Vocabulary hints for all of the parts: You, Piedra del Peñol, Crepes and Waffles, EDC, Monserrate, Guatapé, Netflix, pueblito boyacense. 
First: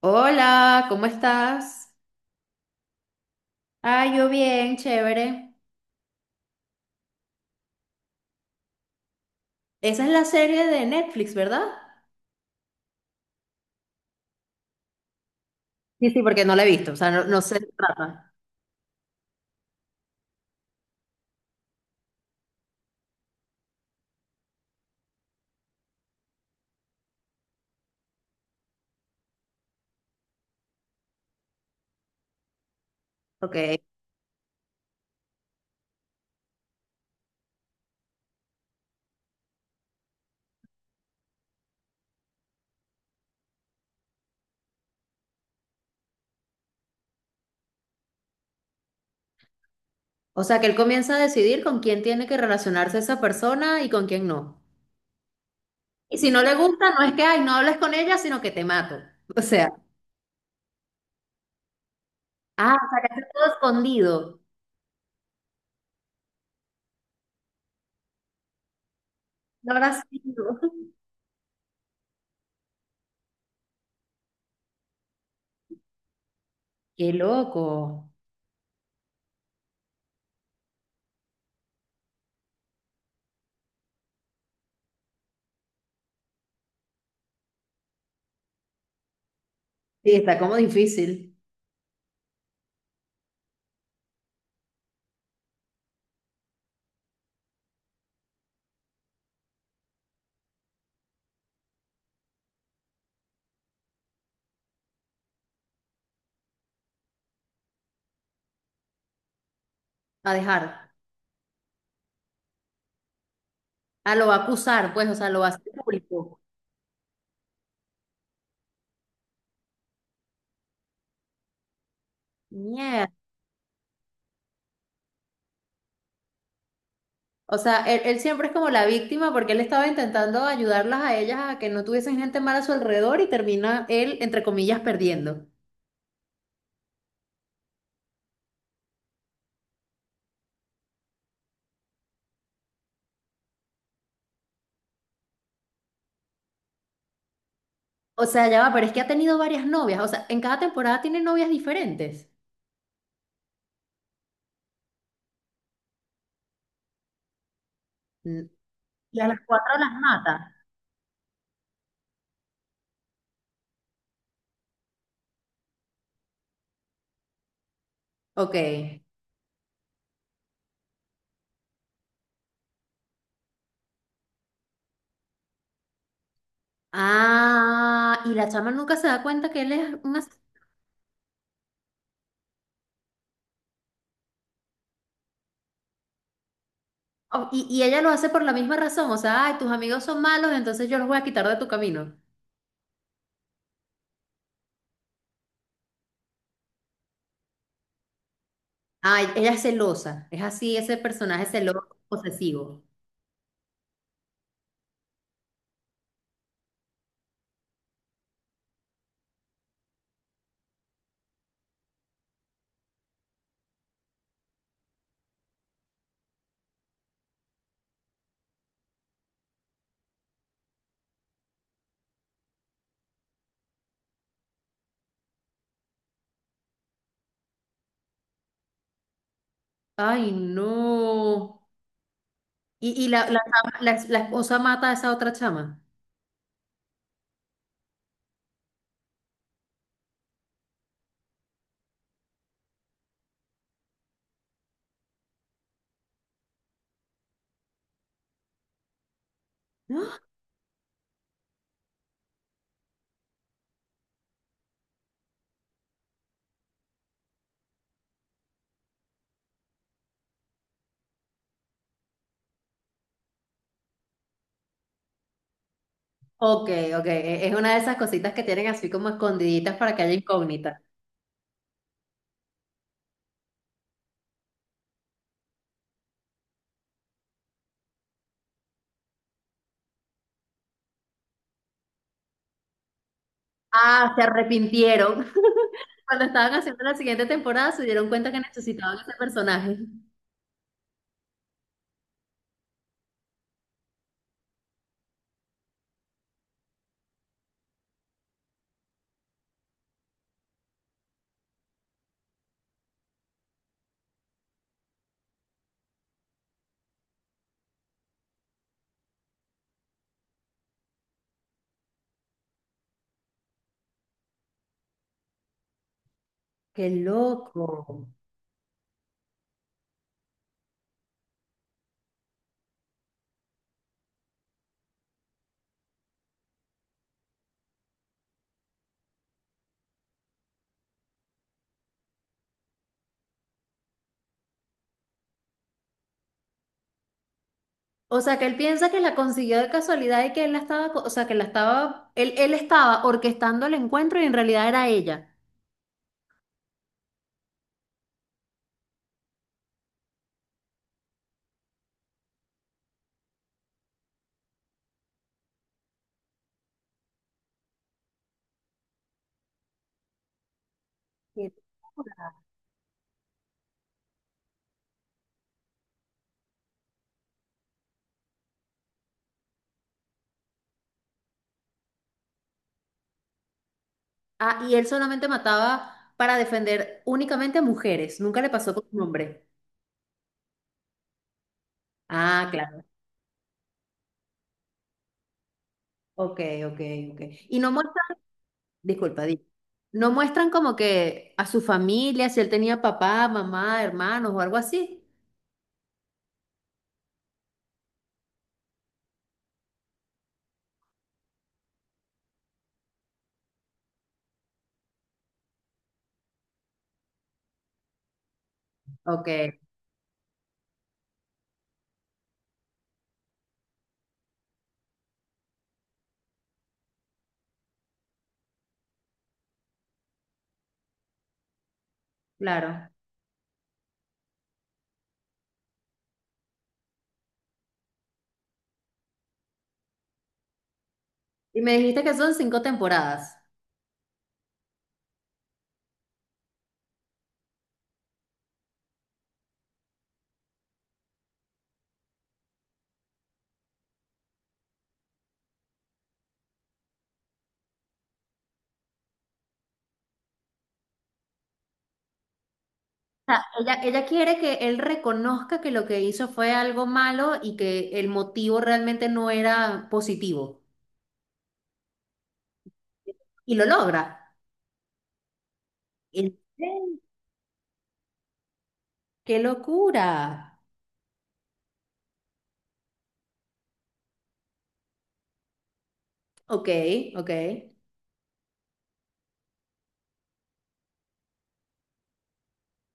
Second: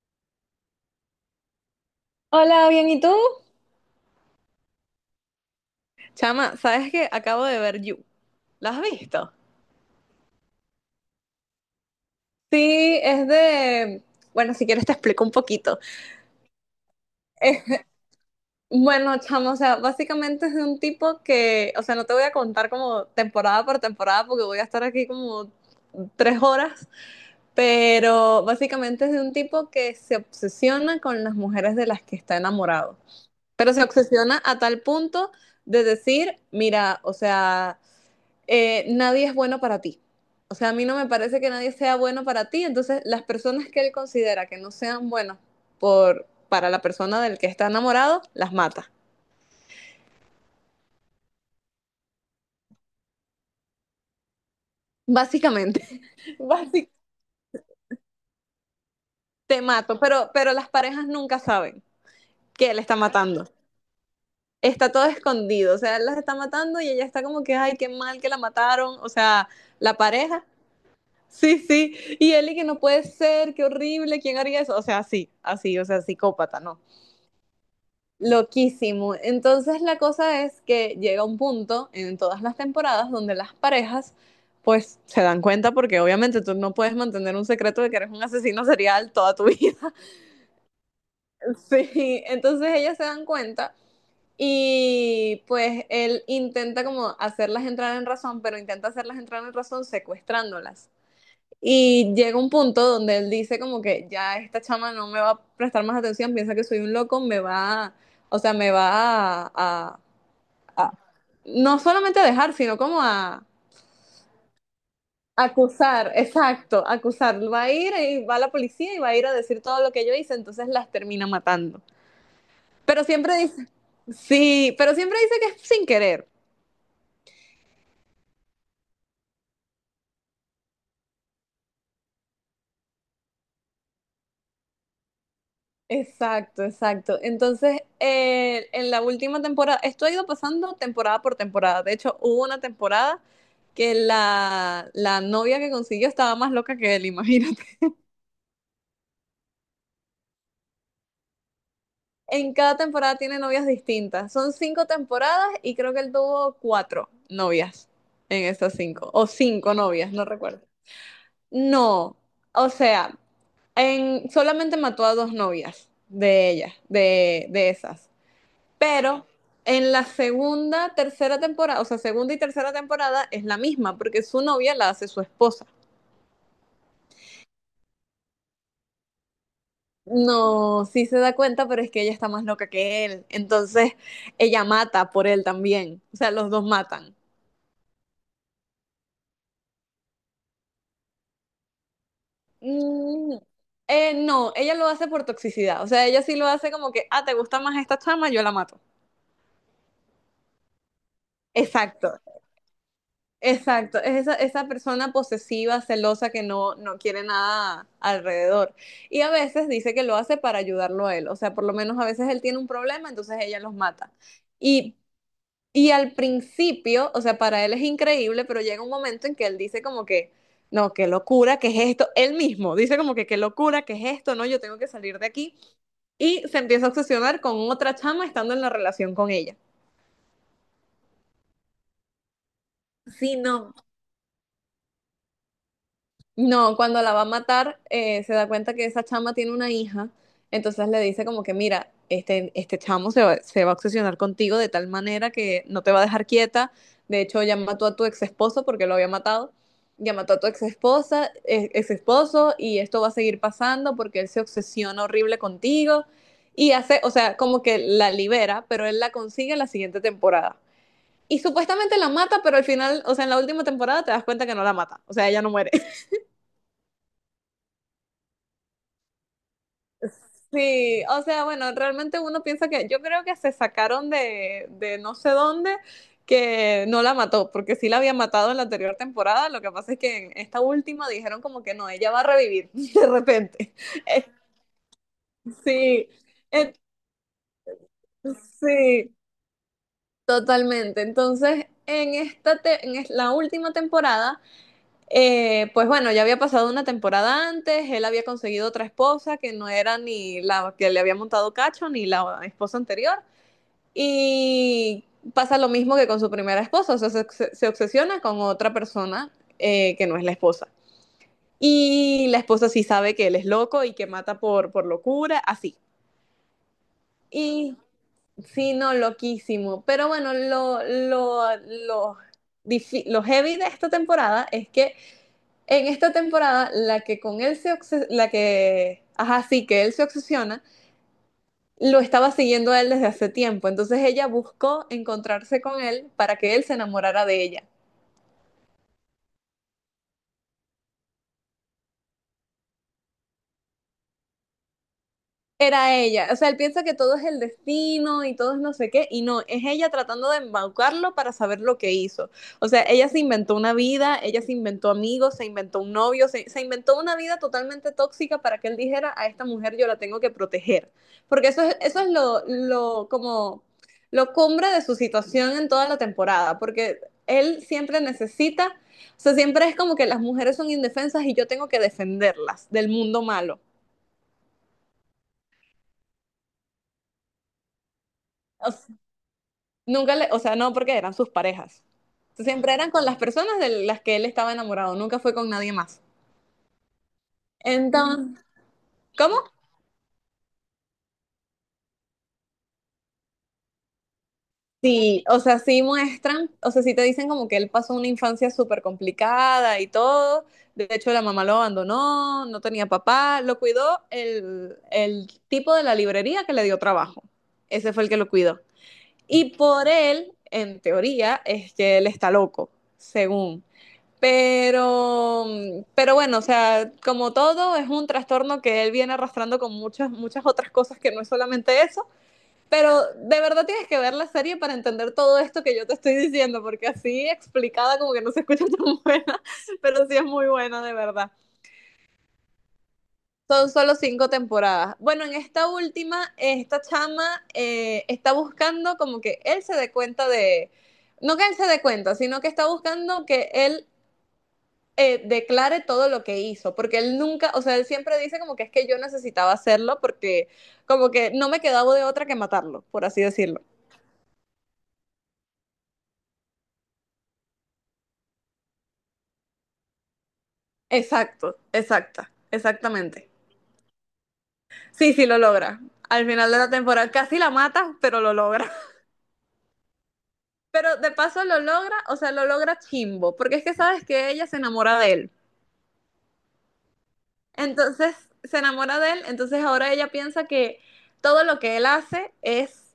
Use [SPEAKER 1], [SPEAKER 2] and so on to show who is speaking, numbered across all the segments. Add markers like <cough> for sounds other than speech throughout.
[SPEAKER 1] Hola, ¿cómo estás?
[SPEAKER 2] Hola, bien, ¿y tú?
[SPEAKER 1] Ah, yo bien, chévere.
[SPEAKER 2] Chama, ¿sabes qué? Acabo de ver You. ¿La has visto?
[SPEAKER 1] Esa es la serie de Netflix, ¿verdad?
[SPEAKER 2] Sí, es de... Bueno, si quieres te explico un poquito.
[SPEAKER 1] Sí, sí, porque no la he visto, o sea, no sé de qué
[SPEAKER 2] eh,
[SPEAKER 1] trata.
[SPEAKER 2] bueno, chamo, o sea, básicamente es de un tipo que, o sea, no te voy a contar como temporada por temporada porque voy a estar aquí como 3 horas, pero básicamente es de un tipo que se obsesiona con las mujeres de las que está enamorado, pero
[SPEAKER 1] Ok.
[SPEAKER 2] se obsesiona a tal punto de decir, mira, o sea... nadie es bueno para ti. O sea, a mí no me parece que nadie sea bueno para ti. Entonces, las personas que él considera que no sean buenas por, para la persona del que está enamorado, las mata.
[SPEAKER 1] O sea, que él comienza a decidir con quién tiene que relacionarse esa persona y con quién no.
[SPEAKER 2] Básicamente,
[SPEAKER 1] Y si
[SPEAKER 2] <laughs>
[SPEAKER 1] no le gusta,
[SPEAKER 2] básicamente
[SPEAKER 1] no es que, ay, no hables con ella, sino que te mato. <laughs> O
[SPEAKER 2] te
[SPEAKER 1] sea,
[SPEAKER 2] mato. Pero las parejas nunca saben que
[SPEAKER 1] ah,
[SPEAKER 2] él
[SPEAKER 1] o
[SPEAKER 2] está
[SPEAKER 1] sea, que está
[SPEAKER 2] matando.
[SPEAKER 1] todo escondido.
[SPEAKER 2] Está todo escondido. O sea, él las está matando y ella está como que, ay, qué mal que la mataron. O sea,
[SPEAKER 1] No
[SPEAKER 2] la
[SPEAKER 1] habrá
[SPEAKER 2] pareja.
[SPEAKER 1] sido.
[SPEAKER 2] Sí, sí. Y él y que no puede ser, qué horrible, ¿quién haría eso? O sea, así, así, o sea, psicópata, ¿no?
[SPEAKER 1] Qué loco.
[SPEAKER 2] Loquísimo. Entonces la cosa es que llega un punto en todas las temporadas donde las parejas pues se dan cuenta porque obviamente tú no puedes mantener un secreto de que eres un asesino serial toda tu vida.
[SPEAKER 1] Sí,
[SPEAKER 2] <laughs>
[SPEAKER 1] está como difícil
[SPEAKER 2] Sí, entonces ellas se dan cuenta y pues él intenta como hacerlas entrar en razón, pero intenta hacerlas entrar en razón secuestrándolas. Y llega un punto donde él dice como que ya esta chama no me va a prestar más atención, piensa que soy un loco, me va, o sea, me va a,
[SPEAKER 1] a dejar.
[SPEAKER 2] a- no solamente a dejar, sino como a
[SPEAKER 1] Ah, lo va a acusar, pues, o sea, lo va a hacer
[SPEAKER 2] acusar,
[SPEAKER 1] público.
[SPEAKER 2] exacto, acusar. Va a ir y va la policía y va a ir a decir todo lo que yo hice, entonces las termina matando. Pero siempre dice, sí, pero siempre dice que es sin querer.
[SPEAKER 1] O sea, él siempre es como la víctima porque él estaba intentando ayudarlas a ellas a que no tuviesen gente mala a su alrededor y termina él, entre comillas, perdiendo.
[SPEAKER 2] Exacto, exacto. Entonces, en la última temporada, esto ha ido pasando temporada por temporada. De hecho, hubo una temporada que la novia que consiguió estaba más loca que él, <laughs> imagínate.
[SPEAKER 1] O sea, ya va, pero es que ha tenido varias novias. O sea, en cada temporada tiene novias diferentes.
[SPEAKER 2] En cada temporada tiene novias distintas. Son cinco temporadas y creo que él tuvo cuatro novias
[SPEAKER 1] Mm.
[SPEAKER 2] en esas cinco,
[SPEAKER 1] Y
[SPEAKER 2] o
[SPEAKER 1] a las cuatro
[SPEAKER 2] cinco
[SPEAKER 1] las
[SPEAKER 2] novias, no
[SPEAKER 1] mata.
[SPEAKER 2] recuerdo. No, o sea, solamente mató a dos novias de ellas, de esas.
[SPEAKER 1] Ok.
[SPEAKER 2] Pero en la segunda, tercera temporada, o sea, segunda y tercera temporada es la misma, porque su novia la hace su esposa.
[SPEAKER 1] Ah, y la chama nunca se da cuenta que él es una...
[SPEAKER 2] No, sí se da cuenta, pero es que ella está más loca que él. Entonces, ella mata por él también. O sea, los dos matan.
[SPEAKER 1] o- Y ella lo hace por la misma razón. O sea, ay, tus amigos son malos, entonces yo los voy a quitar de tu camino.
[SPEAKER 2] Mm, no, ella lo hace por toxicidad. O sea, ella sí lo hace como que, ah, te gusta más esta chama, yo la mato.
[SPEAKER 1] Ay, ella es celosa. Es así, ese personaje celoso,
[SPEAKER 2] Exacto,
[SPEAKER 1] posesivo.
[SPEAKER 2] exacto. Es esa, esa persona posesiva, celosa, que no, no quiere nada alrededor. Y a veces dice que lo hace para ayudarlo a él. O sea, por lo menos a veces él tiene un problema, entonces ella los mata. Y, y al principio, o sea, para él es increíble, pero llega un momento en que él dice como que, no, qué locura, qué es esto. Él mismo dice como que, qué locura, qué es esto, no, yo tengo que salir de aquí. Y se empieza a obsesionar con otra chama estando en la relación con ella.
[SPEAKER 1] Ay, no. Y la,
[SPEAKER 2] Sí,
[SPEAKER 1] la,
[SPEAKER 2] no.
[SPEAKER 1] chama- la esposa mata a esa otra chama?
[SPEAKER 2] No, cuando la va a matar, se da cuenta que esa chama tiene una hija, entonces le dice como que, mira, este chamo se va a obsesionar contigo de tal manera que no te va a dejar quieta, de hecho ya mató a tu ex esposo porque lo había matado,
[SPEAKER 1] <gasps>
[SPEAKER 2] ya
[SPEAKER 1] ¡Ah!
[SPEAKER 2] mató a tu ex esposa, ex esposo, y esto va a seguir pasando porque él se obsesiona horrible contigo, y hace, o sea, como que la libera, pero él la consigue en la siguiente temporada. Y supuestamente la mata, pero al final, o sea, en la última temporada te das cuenta que no la mata, o sea, ella no muere. <laughs>
[SPEAKER 1] Ok, ok. e- Es una de esas cositas que tienen así como escondiditas para que haya incógnita.
[SPEAKER 2] Sí, o sea, bueno, realmente uno piensa que yo creo que se sacaron de, no sé dónde que no la mató, porque sí la había matado en la anterior temporada, lo que pasa es que en esta última dijeron como que no, ella va a revivir <laughs> de repente.
[SPEAKER 1] Ah, se
[SPEAKER 2] Eh,
[SPEAKER 1] arrepintieron. <laughs>
[SPEAKER 2] sí,
[SPEAKER 1] Cuando estaban
[SPEAKER 2] eh,
[SPEAKER 1] haciendo la siguiente temporada se dieron cuenta que necesitaban
[SPEAKER 2] sí,
[SPEAKER 1] ese personaje.
[SPEAKER 2] totalmente. Entonces, en esta te- en es- la última temporada. Pues bueno, ya había pasado una temporada antes, él había conseguido otra esposa que no era ni la que le había montado cacho, ni la esposa anterior. Y pasa lo mismo que con su primera esposa, o sea, se obsesiona con otra persona que no es la esposa. Y la esposa sí sabe que él es loco y que mata por locura, así.
[SPEAKER 1] Qué
[SPEAKER 2] Y
[SPEAKER 1] loco.
[SPEAKER 2] sí, no, loquísimo. Pero bueno, lo heavy de esta temporada es que en esta temporada, la que, ajá, sí, que él se obsesiona, lo estaba siguiendo a él desde hace tiempo. Entonces ella buscó encontrarse con él para que él se enamorara de ella.
[SPEAKER 1] O sea, que él piensa que la consiguió de casualidad y que él la estaba, co- o sea, que la estaba, él estaba orquestando el encuentro y en realidad era ella.
[SPEAKER 2] Era ella. O sea, él piensa que todo es el destino y todo es no sé qué, y no, es ella tratando de embaucarlo para saber lo que hizo. O sea, ella se inventó una vida, ella se inventó amigos, se inventó un novio, se inventó una vida totalmente tóxica para que él dijera, a esta mujer yo la tengo que proteger. Porque
[SPEAKER 1] Qué
[SPEAKER 2] eso es lo cumbre de su situación en toda la temporada, porque él siempre necesita, o sea, siempre es como que las mujeres son indefensas y yo tengo que defenderlas del mundo malo.
[SPEAKER 1] ah, y él solamente mataba para defender únicamente a mujeres, nunca le pasó con un hombre.
[SPEAKER 2] Nunca le, o sea, no, porque eran sus parejas.
[SPEAKER 1] Ah,
[SPEAKER 2] Siempre
[SPEAKER 1] claro.
[SPEAKER 2] eran con las personas de las que él estaba enamorado, nunca fue con nadie más.
[SPEAKER 1] Ok, ok, ok. Y no muestran,
[SPEAKER 2] Entonces,
[SPEAKER 1] disculpa,
[SPEAKER 2] ¿cómo?
[SPEAKER 1] di- no muestran como que a su familia, si él tenía papá, mamá, hermanos o algo así.
[SPEAKER 2] Sí, o sea, sí muestran, o sea, sí te dicen como que él pasó una infancia súper complicada y todo. De hecho, la mamá lo abandonó, no tenía papá, lo cuidó el tipo de la librería que le dio trabajo. Ese fue el que lo cuidó.
[SPEAKER 1] Ok,
[SPEAKER 2] Y por él, en teoría, es que él está loco, según. Pero bueno, o sea, como todo, es un trastorno que él viene arrastrando con muchas, muchas otras cosas que no es solamente eso.
[SPEAKER 1] claro.
[SPEAKER 2] Pero de verdad tienes que ver la serie para entender todo esto que yo te estoy diciendo, porque así explicada como que no se escucha <laughs> tan buena, pero sí es muy buena de verdad.
[SPEAKER 1] Y me dijiste que son 5 temporadas.
[SPEAKER 2] Son solo cinco temporadas. Bueno, en esta última, esta chama está buscando como que él se dé cuenta de, no que él se dé cuenta, sino que está buscando que él declare todo lo que hizo, porque él nunca, o sea, él siempre dice como que es que yo necesitaba hacerlo porque como que no me quedaba de otra que matarlo, por así
[SPEAKER 1] O sea,
[SPEAKER 2] decirlo.
[SPEAKER 1] ella quiere que él reconozca que lo que hizo fue algo malo y que el motivo realmente no era positivo.
[SPEAKER 2] Exacto, exacta, exactamente.
[SPEAKER 1] Y lo logra.
[SPEAKER 2] Sí, sí, lo logra. Al
[SPEAKER 1] ¿En
[SPEAKER 2] final de la
[SPEAKER 1] serio?
[SPEAKER 2] temporada casi la mata, pero lo logra. <laughs>
[SPEAKER 1] ¡Qué locura!
[SPEAKER 2] Pero de paso lo logra, o sea, lo logra chimbo, porque es que sabes que ella se enamora de él.
[SPEAKER 1] Ok, ok.
[SPEAKER 2] Entonces se enamora de él, entonces ahora ella piensa que todo lo que él hace es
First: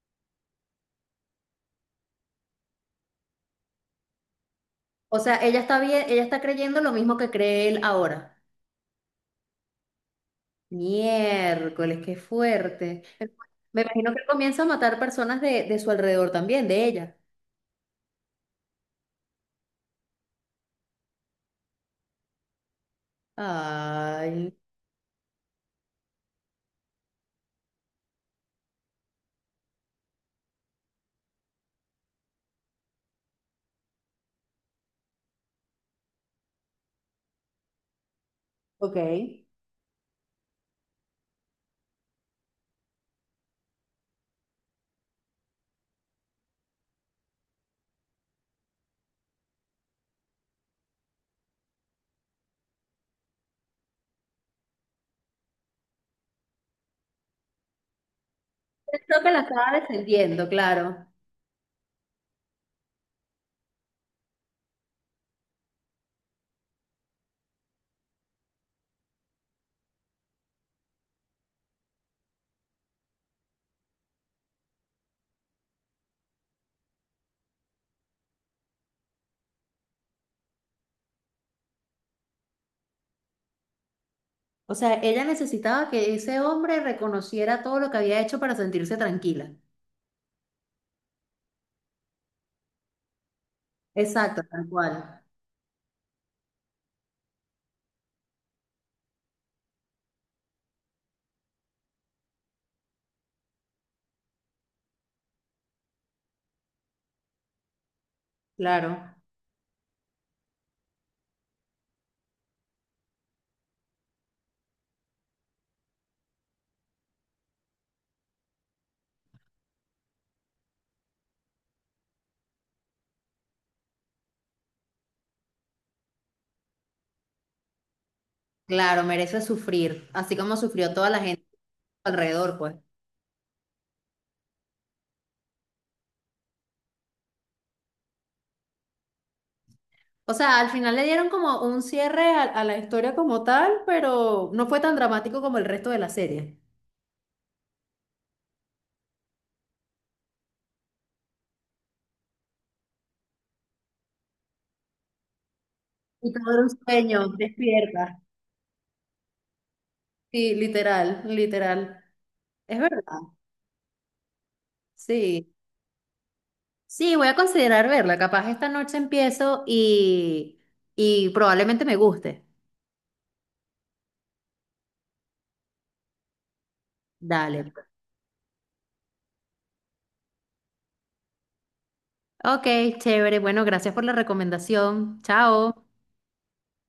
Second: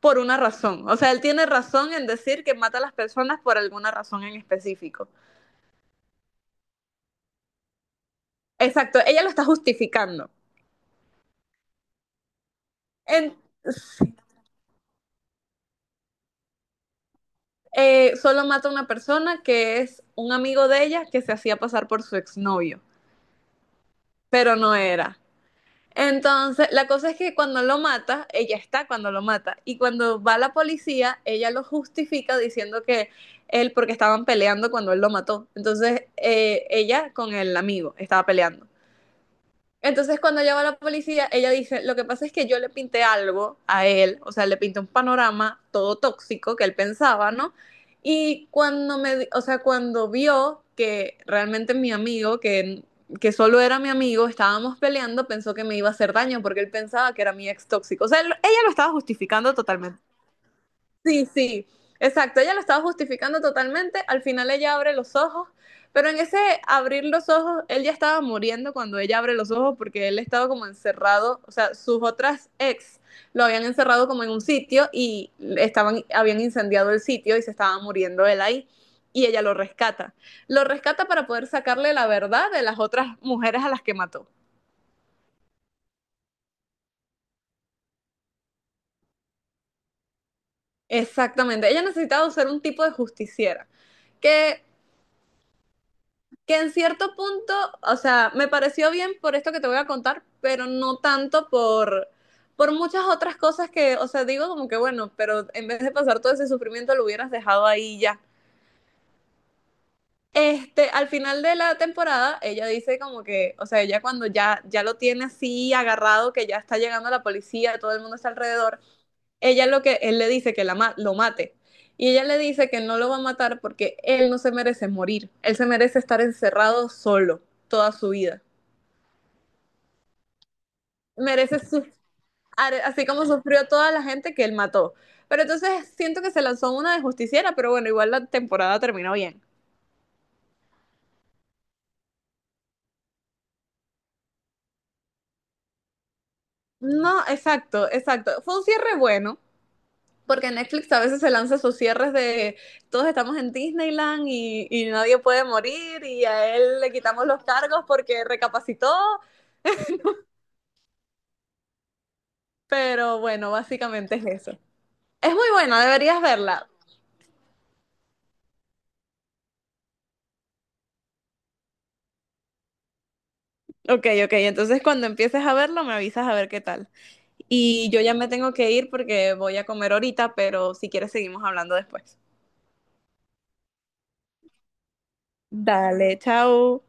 [SPEAKER 2] por una razón. O sea, él tiene razón en decir que mata a las personas por alguna razón en específico.
[SPEAKER 1] O sea, ella está bien, ella está creyendo lo mismo que cree él ahora.
[SPEAKER 2] Exacto, ella lo está justificando.
[SPEAKER 1] Miércoles, qué fuerte.
[SPEAKER 2] En-
[SPEAKER 1] Me imagino que él comienza a matar personas de su alrededor también, de ella.
[SPEAKER 2] Solo mata a una persona que es un amigo de ella que se hacía pasar por su exnovio,
[SPEAKER 1] Ay,
[SPEAKER 2] pero no era. Entonces, la cosa es que cuando lo mata, ella está cuando lo mata, y cuando va la policía, ella lo justifica diciendo que él, porque estaban peleando cuando él lo mató. Entonces, ella con el amigo estaba peleando.
[SPEAKER 1] ok. Creo
[SPEAKER 2] Entonces cuando llama a la policía, ella dice, lo que pasa es que yo le pinté algo a él, o sea, le pinté un panorama todo tóxico que él pensaba, ¿no? Y cuando me, o sea, cuando vio que realmente mi amigo, que solo era mi amigo, estábamos peleando, pensó que me iba a hacer daño porque él pensaba que era mi ex tóxico. O sea, ella lo estaba
[SPEAKER 1] que la
[SPEAKER 2] justificando.
[SPEAKER 1] estaba defendiendo, claro.
[SPEAKER 2] Sí, sí, exacto. Ella lo estaba justificando totalmente. Al final ella abre los ojos, pero en ese abrir los ojos, él ya estaba muriendo cuando ella abre los ojos porque él estaba como encerrado, o sea, sus otras ex lo habían encerrado como en un sitio y estaban, habían incendiado el sitio y se estaba muriendo él ahí. Y ella lo rescata. Lo rescata para poder sacarle la verdad de las otras mujeres a las que mató.
[SPEAKER 1] O sea, ella necesitaba que ese hombre reconociera todo lo que había hecho para sentirse tranquila.
[SPEAKER 2] Exactamente. Ella necesitaba ser un tipo de justiciera.
[SPEAKER 1] Exacto,
[SPEAKER 2] Que
[SPEAKER 1] tal cual.
[SPEAKER 2] que en cierto punto, o sea, me pareció bien por esto que te voy a contar, pero no tanto por, muchas otras cosas que, o sea, digo como que bueno, pero en vez de pasar todo ese sufrimiento lo hubieras dejado ahí ya.
[SPEAKER 1] Claro,
[SPEAKER 2] Este, al final de la temporada, ella dice como que, o sea, ella cuando ya, ya lo tiene así agarrado, que ya está llegando la policía, todo el mundo está alrededor, él le dice que la ma lo mate. Y ella le dice que no lo va a matar porque él no se merece morir, él se merece estar encerrado solo toda su vida.
[SPEAKER 1] claro, merece sufrir, así como sufrió toda la gente
[SPEAKER 2] Merece su-
[SPEAKER 1] alrededor, pues.
[SPEAKER 2] are- así como sufrió toda la gente que él mató. Pero entonces siento que se lanzó una de justiciera, pero bueno, igual la temporada terminó bien.
[SPEAKER 1] O sea, al final le dieron como un cierre a la historia como tal, pero no fue tan dramático como el resto de la serie.
[SPEAKER 2] No, exacto, exacto. Fue un cierre bueno, porque Netflix a veces se lanza sus cierres de todos estamos en Disneyland y nadie puede morir y
[SPEAKER 1] Y todo
[SPEAKER 2] a
[SPEAKER 1] era un
[SPEAKER 2] él le quitamos
[SPEAKER 1] sueño,
[SPEAKER 2] los cargos
[SPEAKER 1] despierta.
[SPEAKER 2] porque recapacitó,
[SPEAKER 1] Sí, literal, literal. Es verdad.
[SPEAKER 2] pero bueno, básicamente es eso. Es muy
[SPEAKER 1] Sí.
[SPEAKER 2] buena, deberías verla.
[SPEAKER 1] Sí, voy a considerar verla. Capaz esta noche empiezo y probablemente me guste.
[SPEAKER 2] Ok, ok, entonces cuando empieces a verlo me avisas a ver qué tal.
[SPEAKER 1] Dale.
[SPEAKER 2] Y yo ya me tengo que ir porque voy a comer ahorita, pero si quieres seguimos hablando después.
[SPEAKER 1] Ok, chévere. Bueno, gracias por la recomendación. Chao.
[SPEAKER 2] Dale, chao.